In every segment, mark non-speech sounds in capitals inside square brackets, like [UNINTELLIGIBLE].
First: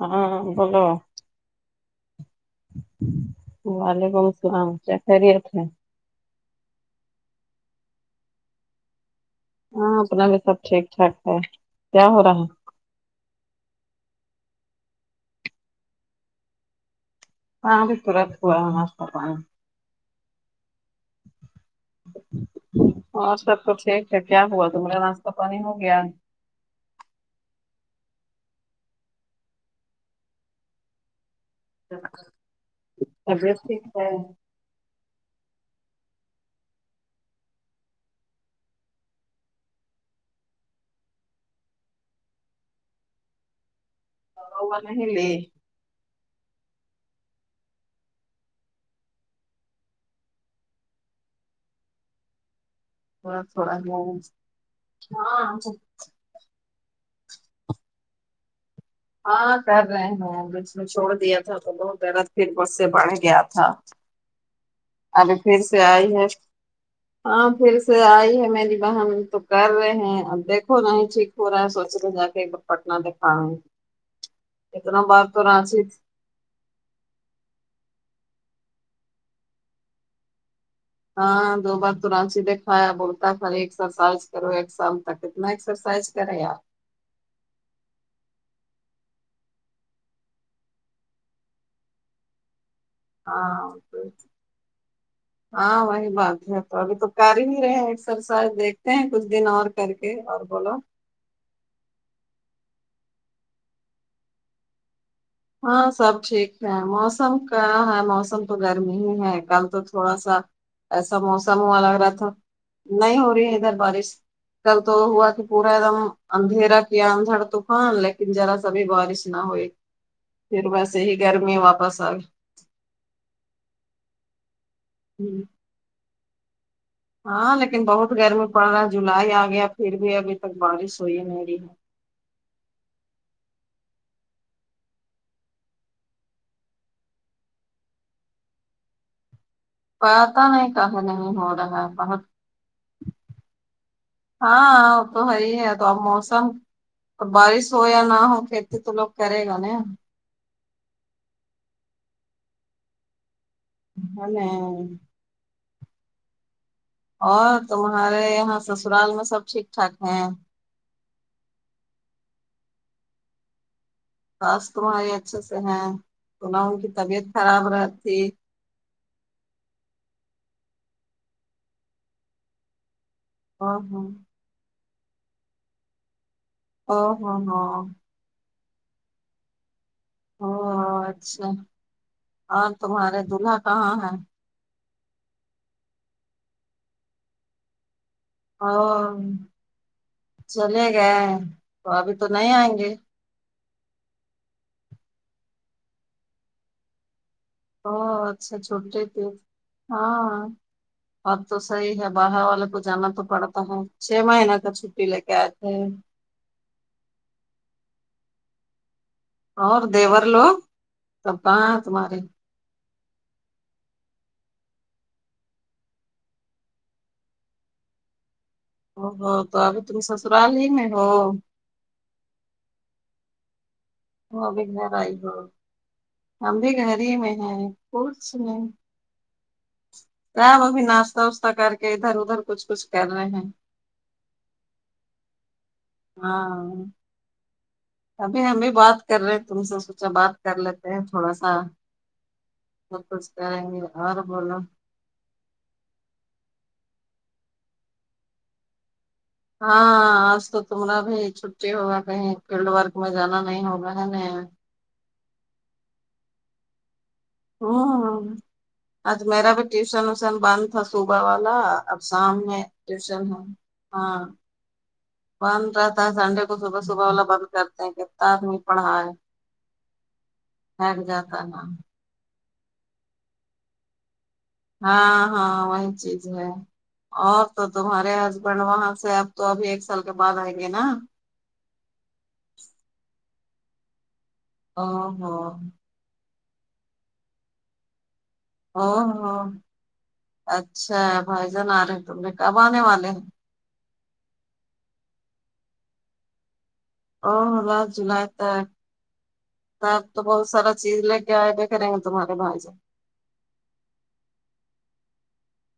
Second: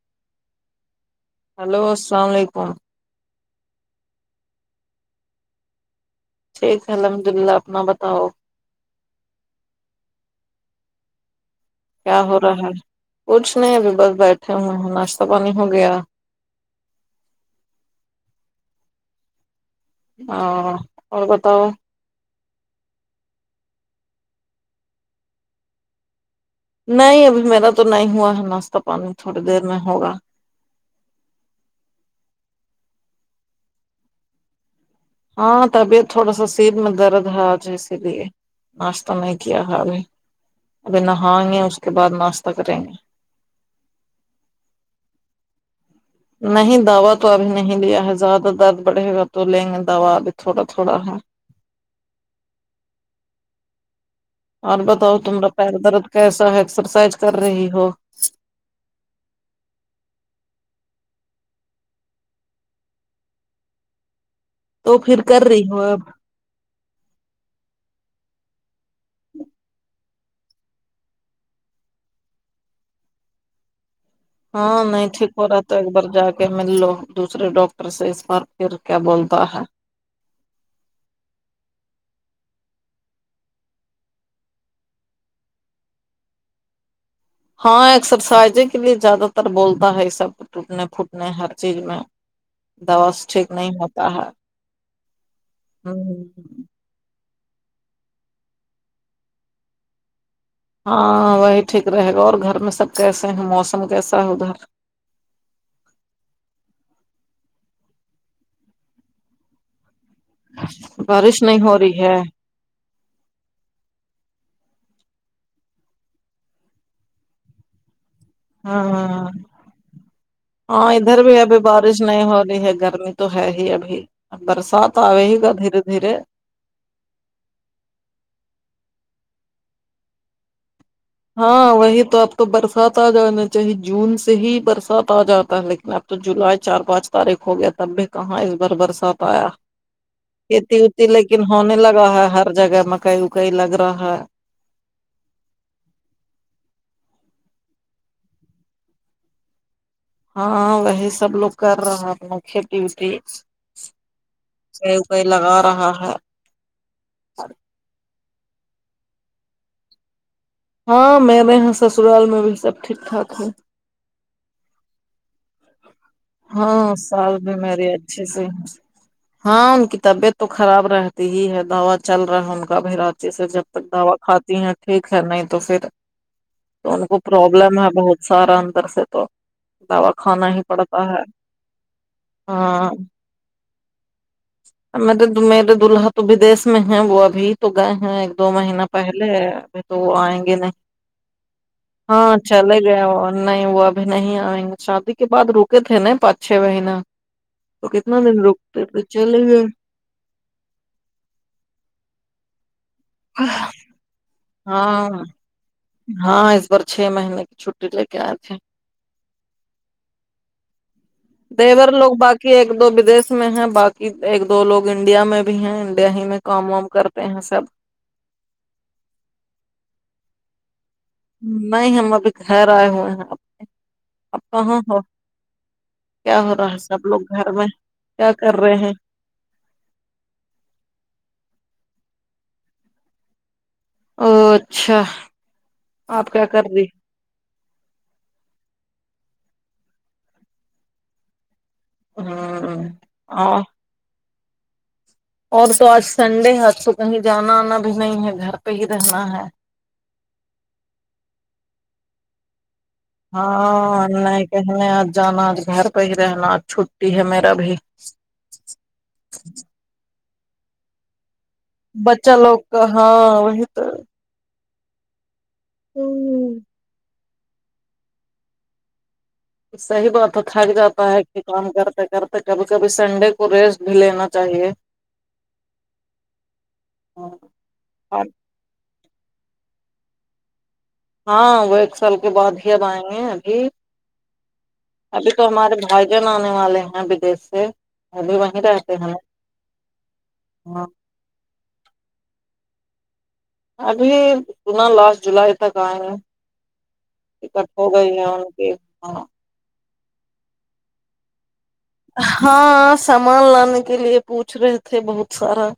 ہاں بولو ہلو السلام علیکم وعلیکم السلام کیا خیریت ہے ٹھیک ہے الحمد اللہ اپنا بتاؤ ہاں اپنا بھی سب ٹھیک ٹھاک ہے کیا ہو رہا ہے کچھ نہیں ابھی بس بیٹھے ہوں ناشتہ پانی ہو گیا ہاں بھی تورت ہوا ناشتہ پانی ہاں اور بتاؤ اور سب تو ٹھیک ہے کیا ہوا تم ہارا ناشتہ پانی ہو گیا نہیں ابھی میرا تو نہیں ہوا ہے ناشتہ پانی تھوڑی دیر میں ہوگا طبیعت ٹھیک ہے ہاں طبیعت تھوڑا سا سیر میں درد ہے آج اسی لیے ناشتہ نہیں کیا ہے ابھی ابھی نہائیں گے اس کے بعد ناشتہ کریں گے دوا ووا نہیں لی نہیں دوا تو ابھی نہیں لیا ہے زیادہ درد بڑھے گا تو لیں گے دوا ابھی تھوڑا تھوڑا ہے تھوڑا تھوڑا [UNINTELLIGIBLE] اور بتاؤ تما ہاں پیر درد کیسا ہے ایکسرسائز کر رہی ہو ہاں کر رہے ہیں اس بیچ میں چھوڑ دیا تھا تو بہت درد پھر اس سے بڑھ گیا تھا تو ابھی کر پھر رہی سے ہو آئی ہے ہاں پھر سے آئی ہے میری بہن تو کر رہے ہیں اب دیکھو نہیں چٹ ہو رہا ہے سوچے کے جا کے ایک دم پٹہ دیکھا رہے ہیں ہاں نہیں ٹھیک ہو رہا تھا ایک بار جا کہ ملو دوسرے ڈاکٹر سے اس بار پھر کیا بولتا ہے ہاں دو بار تو رانچی دھایا بولتا خالی ایکسرسائز کرو ایک سال تک اتنا ایکسرسائز کارے یا ہاں ایکسرسائزیں کے لیے زیادہ تر بولتا ہے سب ٹوٹنے پھوٹنے ہر چیز میں دوا سے ٹھیک نہیں ہاں ہوتا تو- ہے ہاں وہی ہمم بات ہے تو ابھی تو کر ہی رہے ہیں ایکسرسائز دیکھتے ہیں کچھ دن اور کر کے اور بولو ہاں وہی ٹھیک رہے گا اور گھر میں سب کیسے ہیں موسم کیسا ہے ادھر ہاں سب ٹھیک ہے موسم کا ہے موسم تو گرمی ہی ہے کل تو تھوڑا سا ایسا بارش موسم نہیں ہوا ہو لگ رہی رہا ہے تھا نہیں ہو رہی ادھر بارش کل تو ہوا تو پورا ایک دم اندھیرا کیا اندھڑ طوفان ل کن ذرا سا بھی بارش ہاں نہ ہوئی پھر ہاں ویسے ہی ادھر بھی گرمی ابھی واپس بارش آ نہیں ہو ابھی ہے گرمی تو ہے ہی ابھی برسات اۓ گئی گا دھیرے دھیرے ہاں لیکن بہت گرمی پڑ رہا ہے جولائی آ گیا پھر بھی ابھی تک بارش ہوئی نہیں رہی ہاں وہی تو اب تو برسات آ جانا چاہی جون سے ہی برسات آ جاتا ہے لیکن اب تو جولائی چار پانچ تاریخ ہو گیا تب بھی کہاں اس بار برسات آیا پتا نہیں کھیتی کہاں وتی نہیں لیکن ہو ہونے رہا لگا بہت ہے ہر جگہ مکائی وکائی لگ رہا ہے ہاں اب تو وہی ہے تو اب موسم بارش ہو یا نہ ہو کھیتی تو لوگ کرے گا نہ ہاں وہی سب لوگ کر رہا ہے کھیتی وتی ہمیں ئی لگا رہا ہے اور تمہارے یہاں سسرال میں سب ٹھیک ٹھاک ہیں ہاں میرے یہاں سسرال میں بھی سب ٹھیک ٹھاک ہے ساس تمہاری اچھے سے ہیں سنا ان ہاں کی طبیعت ساس بھی خراب میری رہتی اچھے سے ہیں ہاں ان کی طبیعت تو خراب رہتی ہی ہے دوا چل رہا ہے ان کا ابھی جیسے جب او تک ہو دوا کھاتی ہیں ٹھیک ہے نہیں تو پھر تو او ان کو ہو ہو پرابلم ہے بہت سارا اندر سے تو دوا کھا ہاں ا اچھا اور ہاں تمہارے دلہا کہاں ہے مطلب تو میرے دولہا تو ویدیش میں ہیں وہ ابھی تو گئے ہیں دو مہینہ او پہلے ابھی تو وہ آئیں گے نہیں چلے گئے تو ابھی تو ہاں نہیں آئیں چلے گے گئے وہ نہیں وہ ابھی نہیں آئیں گے شادی کے بعد رکے تھے نہ پانچ چھ مہینہ تو او کتنا دن اچھا رکتے تو چھوٹے تھے چلے گئے ہاں بات تو صحیح ہے باہر والے کو جانا تو پڑتا ہے چھ مہینے تب چھٹی ہاں لے کے آتے ہاں اس بار چھ مہینے کی چھٹی لے کے آئے تھے اور دیور لوگ تب کہاں ہے دیور لوگ تمہارے با کہ ایک دو ودیش میں ہیں باقی ایک دو لوگ انڈیا میں بھی ہیں انڈیا ہی میں کام وام کرتے ہیں سب اوہو تو ابھی تم سسرال ہی میں ہو نہیں ہم ابھی گھر آئے ہوئے ہیں ابھی او ابھی گھر ائی ہو کیا ہو ابھی رہا ہے گھر سب ہی لوگ میں گھر ہیں کچھ کیا کر نہیں رہے ہیں رہ وہ بھی ناشہ وشتا کر کے ادھر ادھر کچھ کچھ کر رہے ہیں او اچھا آپ کیا کر ہاں ری ابھی ہم بھی بات کر رہے ہیں تم سے سوچا بات کر لیتے ہیں تھوڑا سا ہوں سب کچھ اور کریں گے اور بولو اور تو آج سنڈے ہے آج تو کہیں جانا آنا بھی نہیں ہے گھر پہ ہی رہنا ہے ہاں آج تو تمارا بھی چھٹی ہوگا کہیں فیلڈ ورک میں جانا نہیں ہوگا ہے نہ ہمیں آج جانا گھر پہ ہی رہنا چھٹی ہے ہم ہاں آج میرا بھی ٹیوشن وسن بند تھا صبح والا اب بچہ شام لوگ میں کا ہاں ٹیوشن ہے وہی تو ہاں بند رہتا ہے سنڈے کو ہوں، صبح صبح والا بند کرتے ہیں کتتا آدمی پڑھا ہے صحیح بات تو تھک جاتا ہے کہ کام کرتے کرتے کبھی کبھی سنڈے کو ریسٹ لینا چاہیے ہاں ہاں وہی چیز ہے اور تو تمہارے ہاں ہسبینڈ وہاں سے اب تو ابھی ایک سال کے باد آئیں گے نہ ہاں وہ ایک سال کے بعد ہی اب آئیں گے ابھی او ابھی ہو تو ہمارے بھائی جان آنے والے ہیں ودیش سے ابھی وہیں او رہتے ہیں ہو نا۔ ہاں اچھا بھائی جان آ رہے ہیں تم نے کب آنے والے ہیں ابھی سنا لاسٹ جولائی تک آئیں گے او ٹکٹ ہو گئی ہیں ان کے ہاں ت آپ تو بہت سارا چیز لے کے آئے بھیئے کریں گے تمہارے بھائی ج ہاں سامان لانے کے لیے پوچھ رہے تھے بہت سارا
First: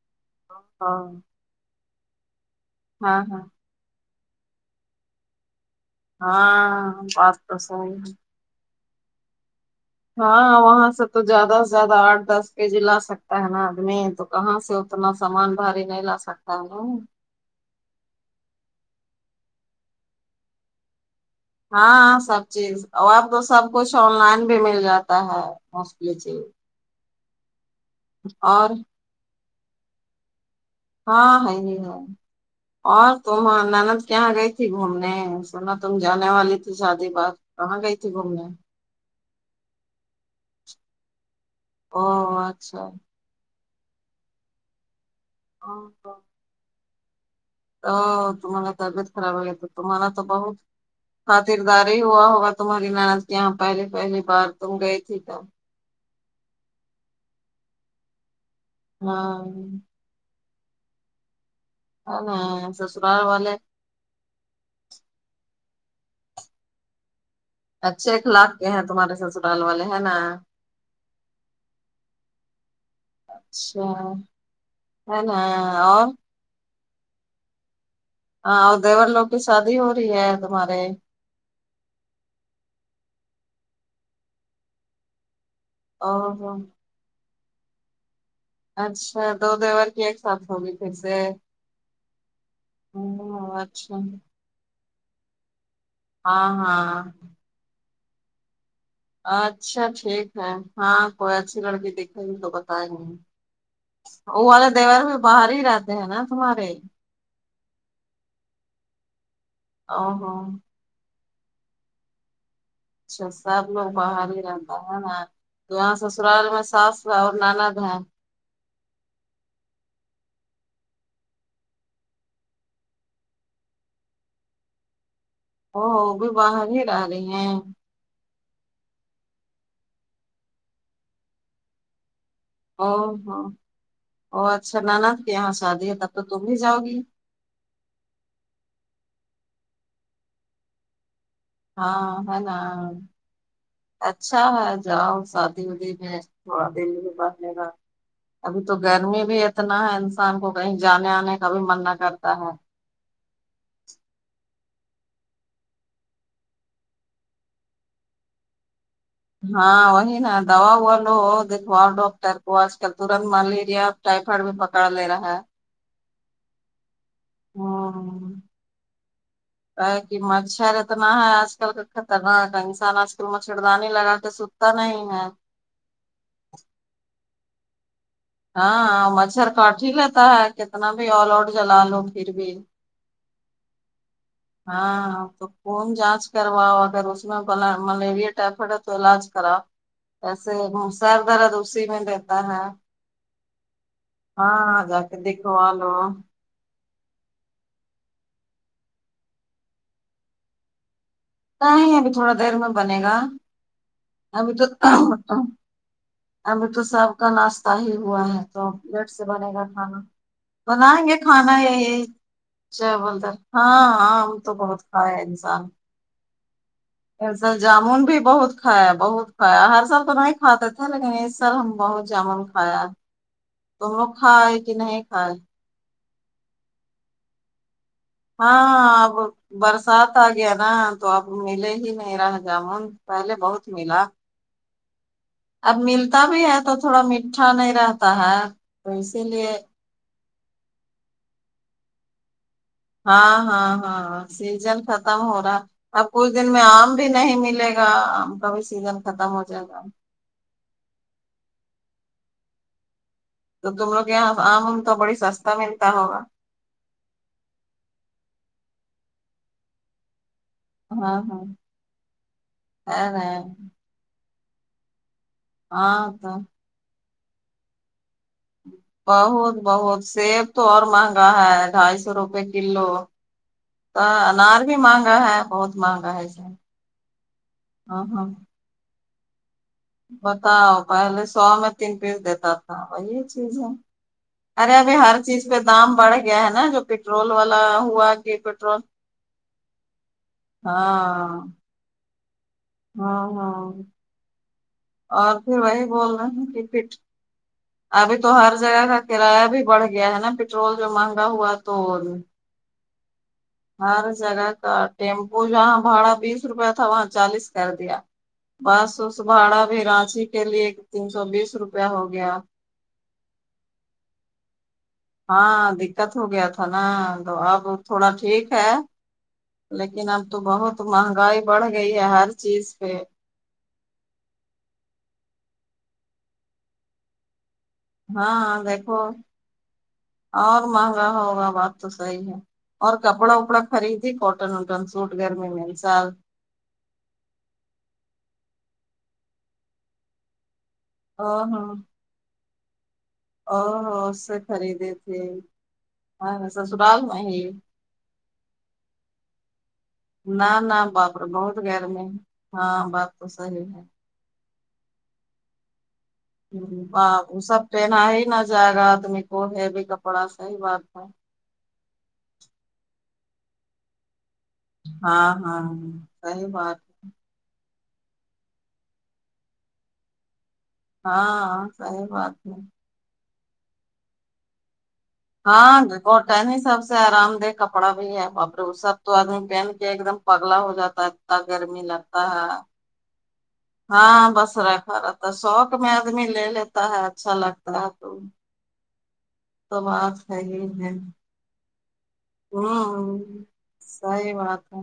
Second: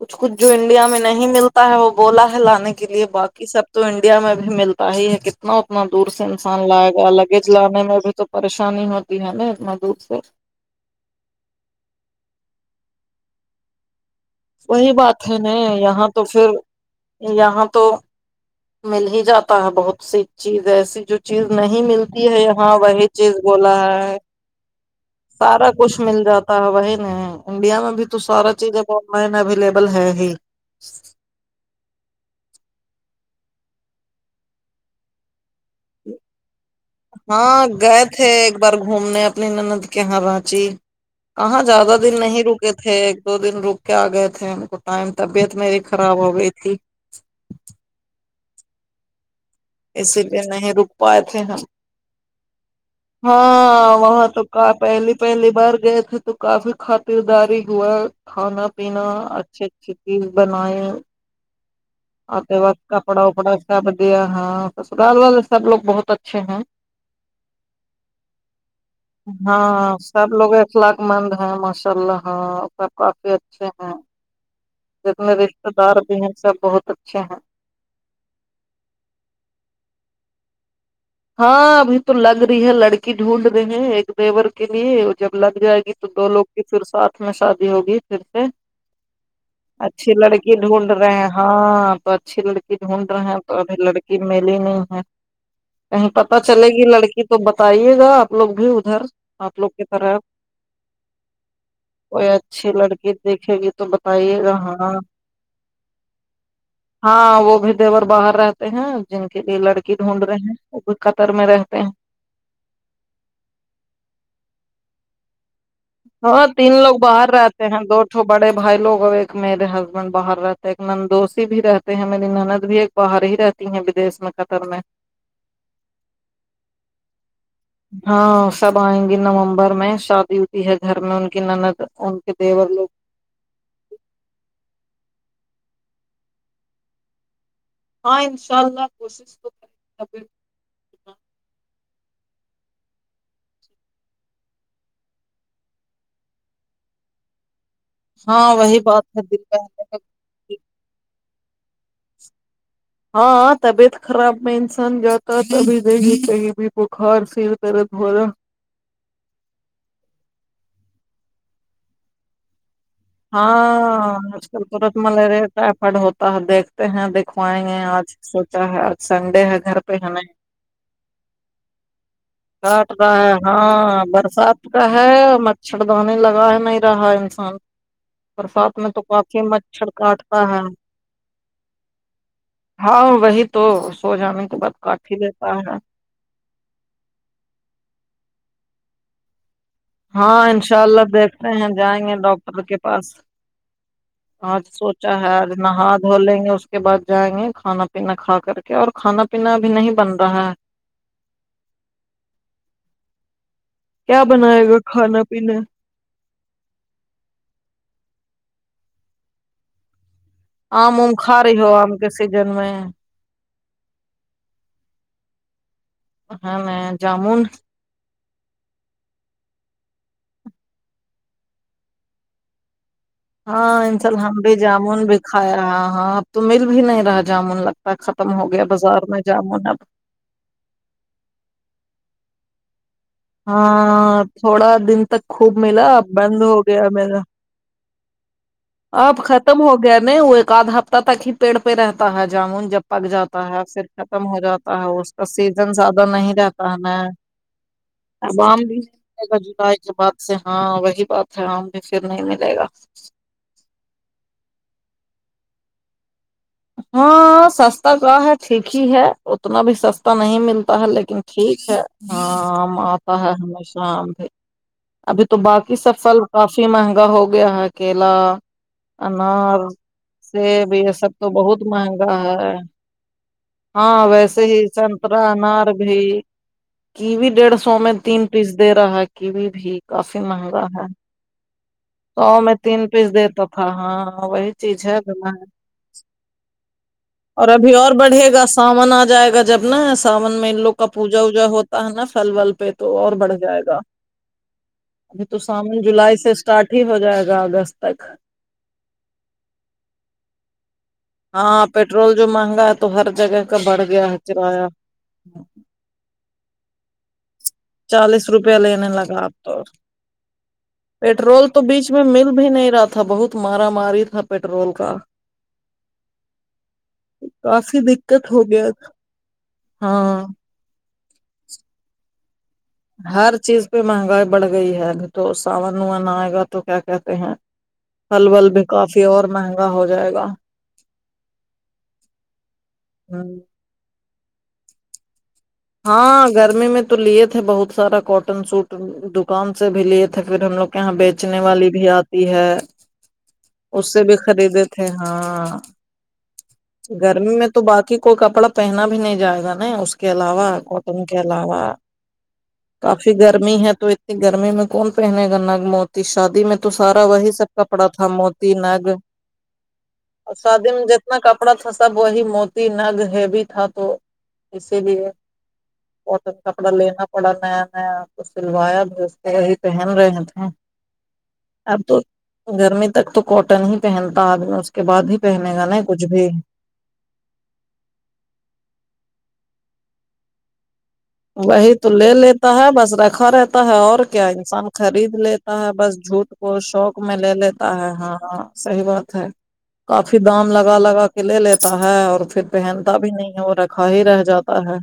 کچھ کچھ جو انڈیا ہاں میں نہیں مل تا وہ بولا ہے لانے کے لیے ہاں ہاں باقی سب تو انڈیا میں بھی ملتا ہی ہے ک ا اتنا دور سے انسان لائے ہاں گا بات لگیج تو لانے صحیح میں بھی ہے تو پریشانی ہوتی ہے نا اتنا دور سے ہاں وہاں سے تو زیادہ سے زیادہ آٹھ دس کے جی لا سکتا ہے نا آدمی تو کہاں سے وہی اتنا بات ہے نا سامان بھاری نہیں یہاں لا تو پھر سکتا یہاں تو مل ہی جاتا ہے بہت سی چیز ایسی جو چیز نہیں ہاں ملتی ہے سب یہاں چیز وہی اور اب چیز تو سب بولا کچھ آن ہے لائن بھی مل جاتا ہے سارا کچھ موسٹلی مل چیز جاتا وہی نہیں انڈیا میں بھی تو سارا اور چیز ا آن لائن اویلیبل ہے ہی ہاں ہے جی ہے اور تماں ناند کہاں گئی تھی گھومنے سنا تم جانے والی شادی بات ہاں کہاں گئی گئے تھی تھے گھومنے ایک بار گھومنے اپنی نند کے یہاں رچی کہاں زیادہ او دن نہیں رکے تھے دو دن رک کے آ گئے تھے ہم کو ٹائم طبیعت میری خراب ہو گئی تھی ا تمہارا طبیعت خراب ہو گیا تو تمہارا تو اسی لیے بہت نہیں رک پائے تھے ہم خاطرداری ہوا ہوگا تمہاری ناند کے یہاں پہلے ہاں پہلی وہاں تو بار تم کا گئی پہلی تھی تب پہلی بار گئے تھے تو کافی خاطرداری ہوا کھانا پینا ہاں اچھی اچھی چیز بنائے ہے نا آتے وقت کپڑا سسرال وپڑا والے سب دیا ہے سسرال والے سب لوگ بہت اچھے ہیں اچھے اخلاق کے ہیں تمہارے سسرال والے ہاں ہے نا سب لوگ اخلاق مند ہیں ماشاء اللہ ہاں سب کافی اچھے اچھا ہیں اس ہے میں نا رشتے دار اور بھی ہیں سب بہت اچھے ہیں ہاں اور دیور لوگ کی شادی ہو رہی ہے تمہارے ہاں ابھی تو لگ رہی ہے لڑکی ڈھونڈ رہے ہیں ایک دیور کے لیے اور جب لگ جائے تو دو لوگ اور کی پھر ساتھ میں شادی ہوگی پھر سے اچھا دو کی اچھی ایک ساتھ لڑکی ہوگی ڈھونڈ پھر رہے سے ہیں ہاں تو اچھی لڑ ابھی ڈھونڈ رہے ہیں تو ہوں ابھی اچھا لڑکی ملی نہیں ہے کہیں پتہ ہاں چلے گی ہاں لڑکی تو بتائیے گا آپ لوگ بھی ادھر آپ لوگ اچھا کی طرف ٹھیک ہے ہاں کوئی اچھی لڑکی دکھے کوئی گی تو اچھی بتائے لڑکی دیکھیں گے تو بتائی وہ والے دیور بھی باہر ہی رہتے ہیں نا تمہارے ہاں وہ بھی دیور باہر رہتے ہیں جن کے لیے لڑکی او ڈھونڈ ہو رہے ہیں وہ بھی قطر میں رہتے ہیں اچھا سب لوگ باہر ہی رہتا ہے نا تو یہاں سسرال ہاں میں تین ساس لوگ ہے باہر اور رہتے نند ہیں ہے دو ٹھو بڑے بھائی لوگ ہے ایک میرے ہسبینڈ باہر رہتے ہیں ایک ندوسی بھی رہتے ہیں میری نند بھی ایک باہر ہی رہتی ہیں بدیش میں قطر میں ا وہ بھی باہر ہی رہ رہی ہیں ہاں سب آئیں گی نومبر میں شادی ہوتی ہے گھر میں ان کی نند ان کے دیور لوگ او ہو ؤ اچھا نند کے یہاں شادی ہے تب تو تم بھی جاؤ گی ہاں ان شاء اللہ کوشش یا پھر ہاں ہے نا اچھا ہے جاؤ شادی ودی میں تھوڑا دل بھی بہلے گا ہاں ابھی تو وہی بات گرمی ہے بھی دل اتنا ہے انسان کو پہ کہیں جانے آنے کا بھی من نہ کرتا ہو ہاں ہاں طبیعت خراب میں انسان جاتا تبھی دیکھی کہیں بھی بخار سر درد ہو رہا ہاں وہی نا دوا ووا لو دکھاو اور ڈاک ٹر کو آج کل ترنت ملیریا ٹائفائڈ بھی پکڑلے رہا ہے فٹا فٹ ہوتا ہے دیکھتے ہیں دکھوائیں گے آج سوچا ہے آج سنڈے ہے گھر پہ ہ کہ ہمیں مچھر اتنا ہے آج کل کا خطرناک کاٹ انسان آج رہا کل ہے مچھردانی ہاں لگا کے برسات سوتا کا نہیں ہے مچھر دانی لگا ہی نہیں رہا ہے انسان برسات میں ہاں تو کافی مچھر کاٹ ہی لیتا کاٹتا ہے کتنا بھی آل آؤٹ جلا لو پھر بھی ہاں وہی تو سو جانے کے بعد ہاں کاٹ ہی ہاں تو لیتا ہے خون جانچ کرواؤ اگر اس میں ملیر ملیریا ٹائفائڈ ہے تو علاج کراؤ ہاں ایسے انشاءاللہ سر دیکھتے درد ہیں اسی میں جائیں گے دیتا ڈاکٹر ہے کے پاس آج ہاں جا کے سوچا ہے آج دکھوا نہا لو دھولیں گے اس کے بعد جائیں گے کھانا پینا کھا کر کے اور کھانا پینا ابھی نہیں بن رہا ہے کہاں ہے ابھی تھوڑا دیر میں بنے گا کیا ابھی تو بنائے گا کھانا ه پینا ابھی تو سب کا ناشتہ ہی ہوا ہے تو لیٹ سے بنے گا کھانا آم بنائیں وم گے کھا کھانا رہی ہو یہی آم کے سیزن میں اچھا بولتا ہاں ہاں وہ تو بہت کھایا ہے انسان ہاں میں ایسا جامن بھی بہت کھایا بہت کھایا ہر سال تو نہیں کھاتے تھے لیکن اس سال ہم بہت جامن کھایا ہاں تم لوگ انشاءاللہ ہم بھی کھائے کہ جامن نہیں بھی کھائے کھایا رہا ہاں اب تو مل بھی نہیں رہا جامن لگتا ہے خت ہاں ہاں اب برسات آ گیا نا تو اب ملے ہی نہیں رہا جامن پہلے ہاں بہت ملا ہاں تھوڑا دن تک خوب ملا اب ملتا بند بھی ہو ہے تو گیا تھوڑا ملنا میٹھا نہیں رہتا ہے تو اب اسی ختم لیے ہو نہیں وہ ایک آدھ ہفتہ تک ہی پیڑ پہ رہتا ہے جامن جب م پک ہاں جاتا ہے ہاں پھر ہاں ختم ہو جاتا سیزن ہے اس ختم کا ہو رہا سیزن زیادہ اب کچھ نہیں دن میں رہتا ہے آم نے بھی نہیں ملے گا اب کا آم بھی سیزن میلے ختم گا ہو جائے جولائی کے بعد ہاں وہی بات ہے آم بھی پھر نہیں ملے گا تو تم لوگ کے یہاں آم ام تو بڑی سستا ملتا ہوگا ہاں سستا کہاں ہے ٹھیک ہی ہے اتنا بھی سستا نہیں مل تا ہے ہاں لیکن ٹھیک ہے آم آتا ارے ہے ہمیشہ آم بھی ابھی تو باقی سب ہاں پھل تو کافی مہنگا ہو گیا ہےکیلا بہت انار بہت تو سیب اور یہ سب مہنگا تو بہت ہے ڈھائی سو مہنگا روپے ہے کلو تو ہاں ویسے انار یہ بھی مہنگا سنترہ ہے انار بہت بھی مہنگا ہے سب کیوی ڈیڑھ سو میں ہاں تین ہاں پیس دے رہا ہے کیوی بھی کافی مہنگا بتاؤ ہے پہلے سو میں تین پیس سو دیتا میں تھا تین پیس وہی دیتا چیز تھا ہے ہاں وہی ارے چیز ابھی ہے ہر زمانے چیز پہ دام سے بڑھ گیا ہے نا جو پیٹرول اور والا ابھی اور ہوا بڑھے کہ گا پیٹرول ساون آجائے گا جب نا ساون میں ان لوگ کا پوجا ہاں وجا ہو تا ہے نا پھل ول پہ تو اور ہاں بڑھ ہاں جائے گا ابھی تو اور پھر سامن وہی بول جولائی سے رہے اسٹارٹ ہیں ہی [UNINTELLIGIBLE] ہو جائے گا اگست تک ابھی تو ہر جگہ کا کرایہ بھی بڑھ گیا ہے نا پٹرول جو مہنگ ہاں پٹرول جو مہنگا ہے تو ہر جگہ کا بڑھ گیا ہر ہے جگہ کرایہ کا ٹیمپو جہاں بھاڑا بیس روپیہ تھا وہاں چالیس کردیا چالیس روپیہ لینے بس لگا اس اب تو بھاڑا بھی رانچی کے لیے تین سو پیٹرول بیس تو روپیہ بیچ میں ہو مل گیا بھی نہیں رہا تھا بہت مارا ماری تھا پٹرول کا ہاں دقت ہوگیا تھا نا تو اب کافی تھوڑا دقت ہو ٹھیک گیا ہے تھا۔ لیکن اب ہاں تو بہت مہنگائی بڑھ گئی ہے ہر چیز پہ ہر چیز پہ مہنگائی بڑھ گئی ہے ابھی تو ساون واون آئے گا تو کیا کہتے ہیں ہل ول بھی ہاں کافی دیکھو اور مہنگا ہو جائے گا اور مہنگا ہوگا بات تو صحیح ہے اور کپڑا اپڑا خریدی کاٹن انٹم سوٹ گرمی میں اس سال ہاں گرمی میں تو لیے تھے بہت سارا کوٹن سوٹ دکان سے بھی لیے تھے پھر ہم لوگ کہاں بیچنے ہاں والی ہاں بھی آتی ہے اس سے بھی خریدے تھے ہاں ہاں سسرال گرمی ہی میں تو باقی کوئی کپڑا پہنا بھی نہیں جائے گا نا اس کے کے علاوہ نہ نہ کاٹن باپ کے رے بہت علاوہ گرمی ہے ہاں بات کافی تو گرمی صحیح ہے تو گرمی میں کون پہننے گا کا موس شادی میں تو سارا وہی باپ وہ سب کپڑا پہنا تھا ہی نہ موتی جائے نگ گا آدمی کو ہیوی کپڑا اور صحیح شادی میں بات ہے جتنا کپ ڑا تھا سب وہی موتی نگ ہیوی تھا تو اسی لیے ہاں ہاں اور صحیح کپڑا بات لینا بڑا نیا نیا کچھ سلوایا بھی اس کے پہن رہے تھے ہاں اب تو صحیح بات ہے گرمی تک تو کاٹن ہی پہنتا آدمی اس کے بعد ہی پہنے گا ہاں کچھ بھی کاٹن سب سے آرام دہ کپڑا بھی ہے بپے سب تو آدمی پہن کے ایک دم پگلا ہو جاتا ہے وہی گرمی تو لے لگتا لیتا ہے بس رکھا رہتا ہے اور کیا ہاں بس انسان رکھا خرید رہتا لے تا ہے شوق میں بس آدمی جھوٹ لے کو لیتا شوق ہے میں لے اچھا لگتا لیتا ہے ہاں تو صحیح بات ہے تو کافی بات ہے دام ہی لگا ہے لگا کے لے لیتا ہے اور پھر پہنتا بھی ہوں نہیں ہے وہ رکھا ہی رہ صحیح جاتا بات ہے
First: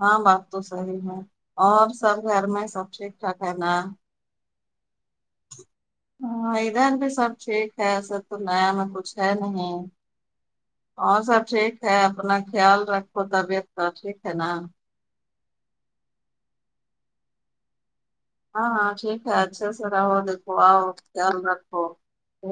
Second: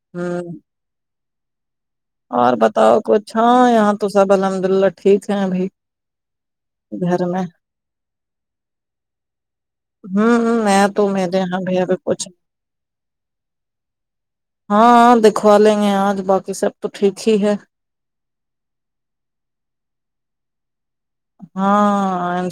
ہاں بات ہوں تو صحیح ہے اور سر گھر اور میں سب بتاؤ ٹھیک ٹھاک کچھ ہے ہاں نا یہاں تو سب الحمد للہ ٹھیک ہیں ابھ ہاں ادھر بھی سب ٹھیک ہے ای سب تو نیا میں کچھ ہے نہیں ہمم میں تو اور میرے سب ٹھیک ہے [UNINTELLIGIBLE] کچھ اپنا خیال رکھو طبیعت کا ٹھیک ہے نا ہاں دکھوا لیں گے آج باقی سب تو ٹھیک ہی ہے ہاں ہاں ٹھیک ہے اچھا سے رہو آو دیکھو آؤ خیال رکھو ٹھیک ہاں ہے۔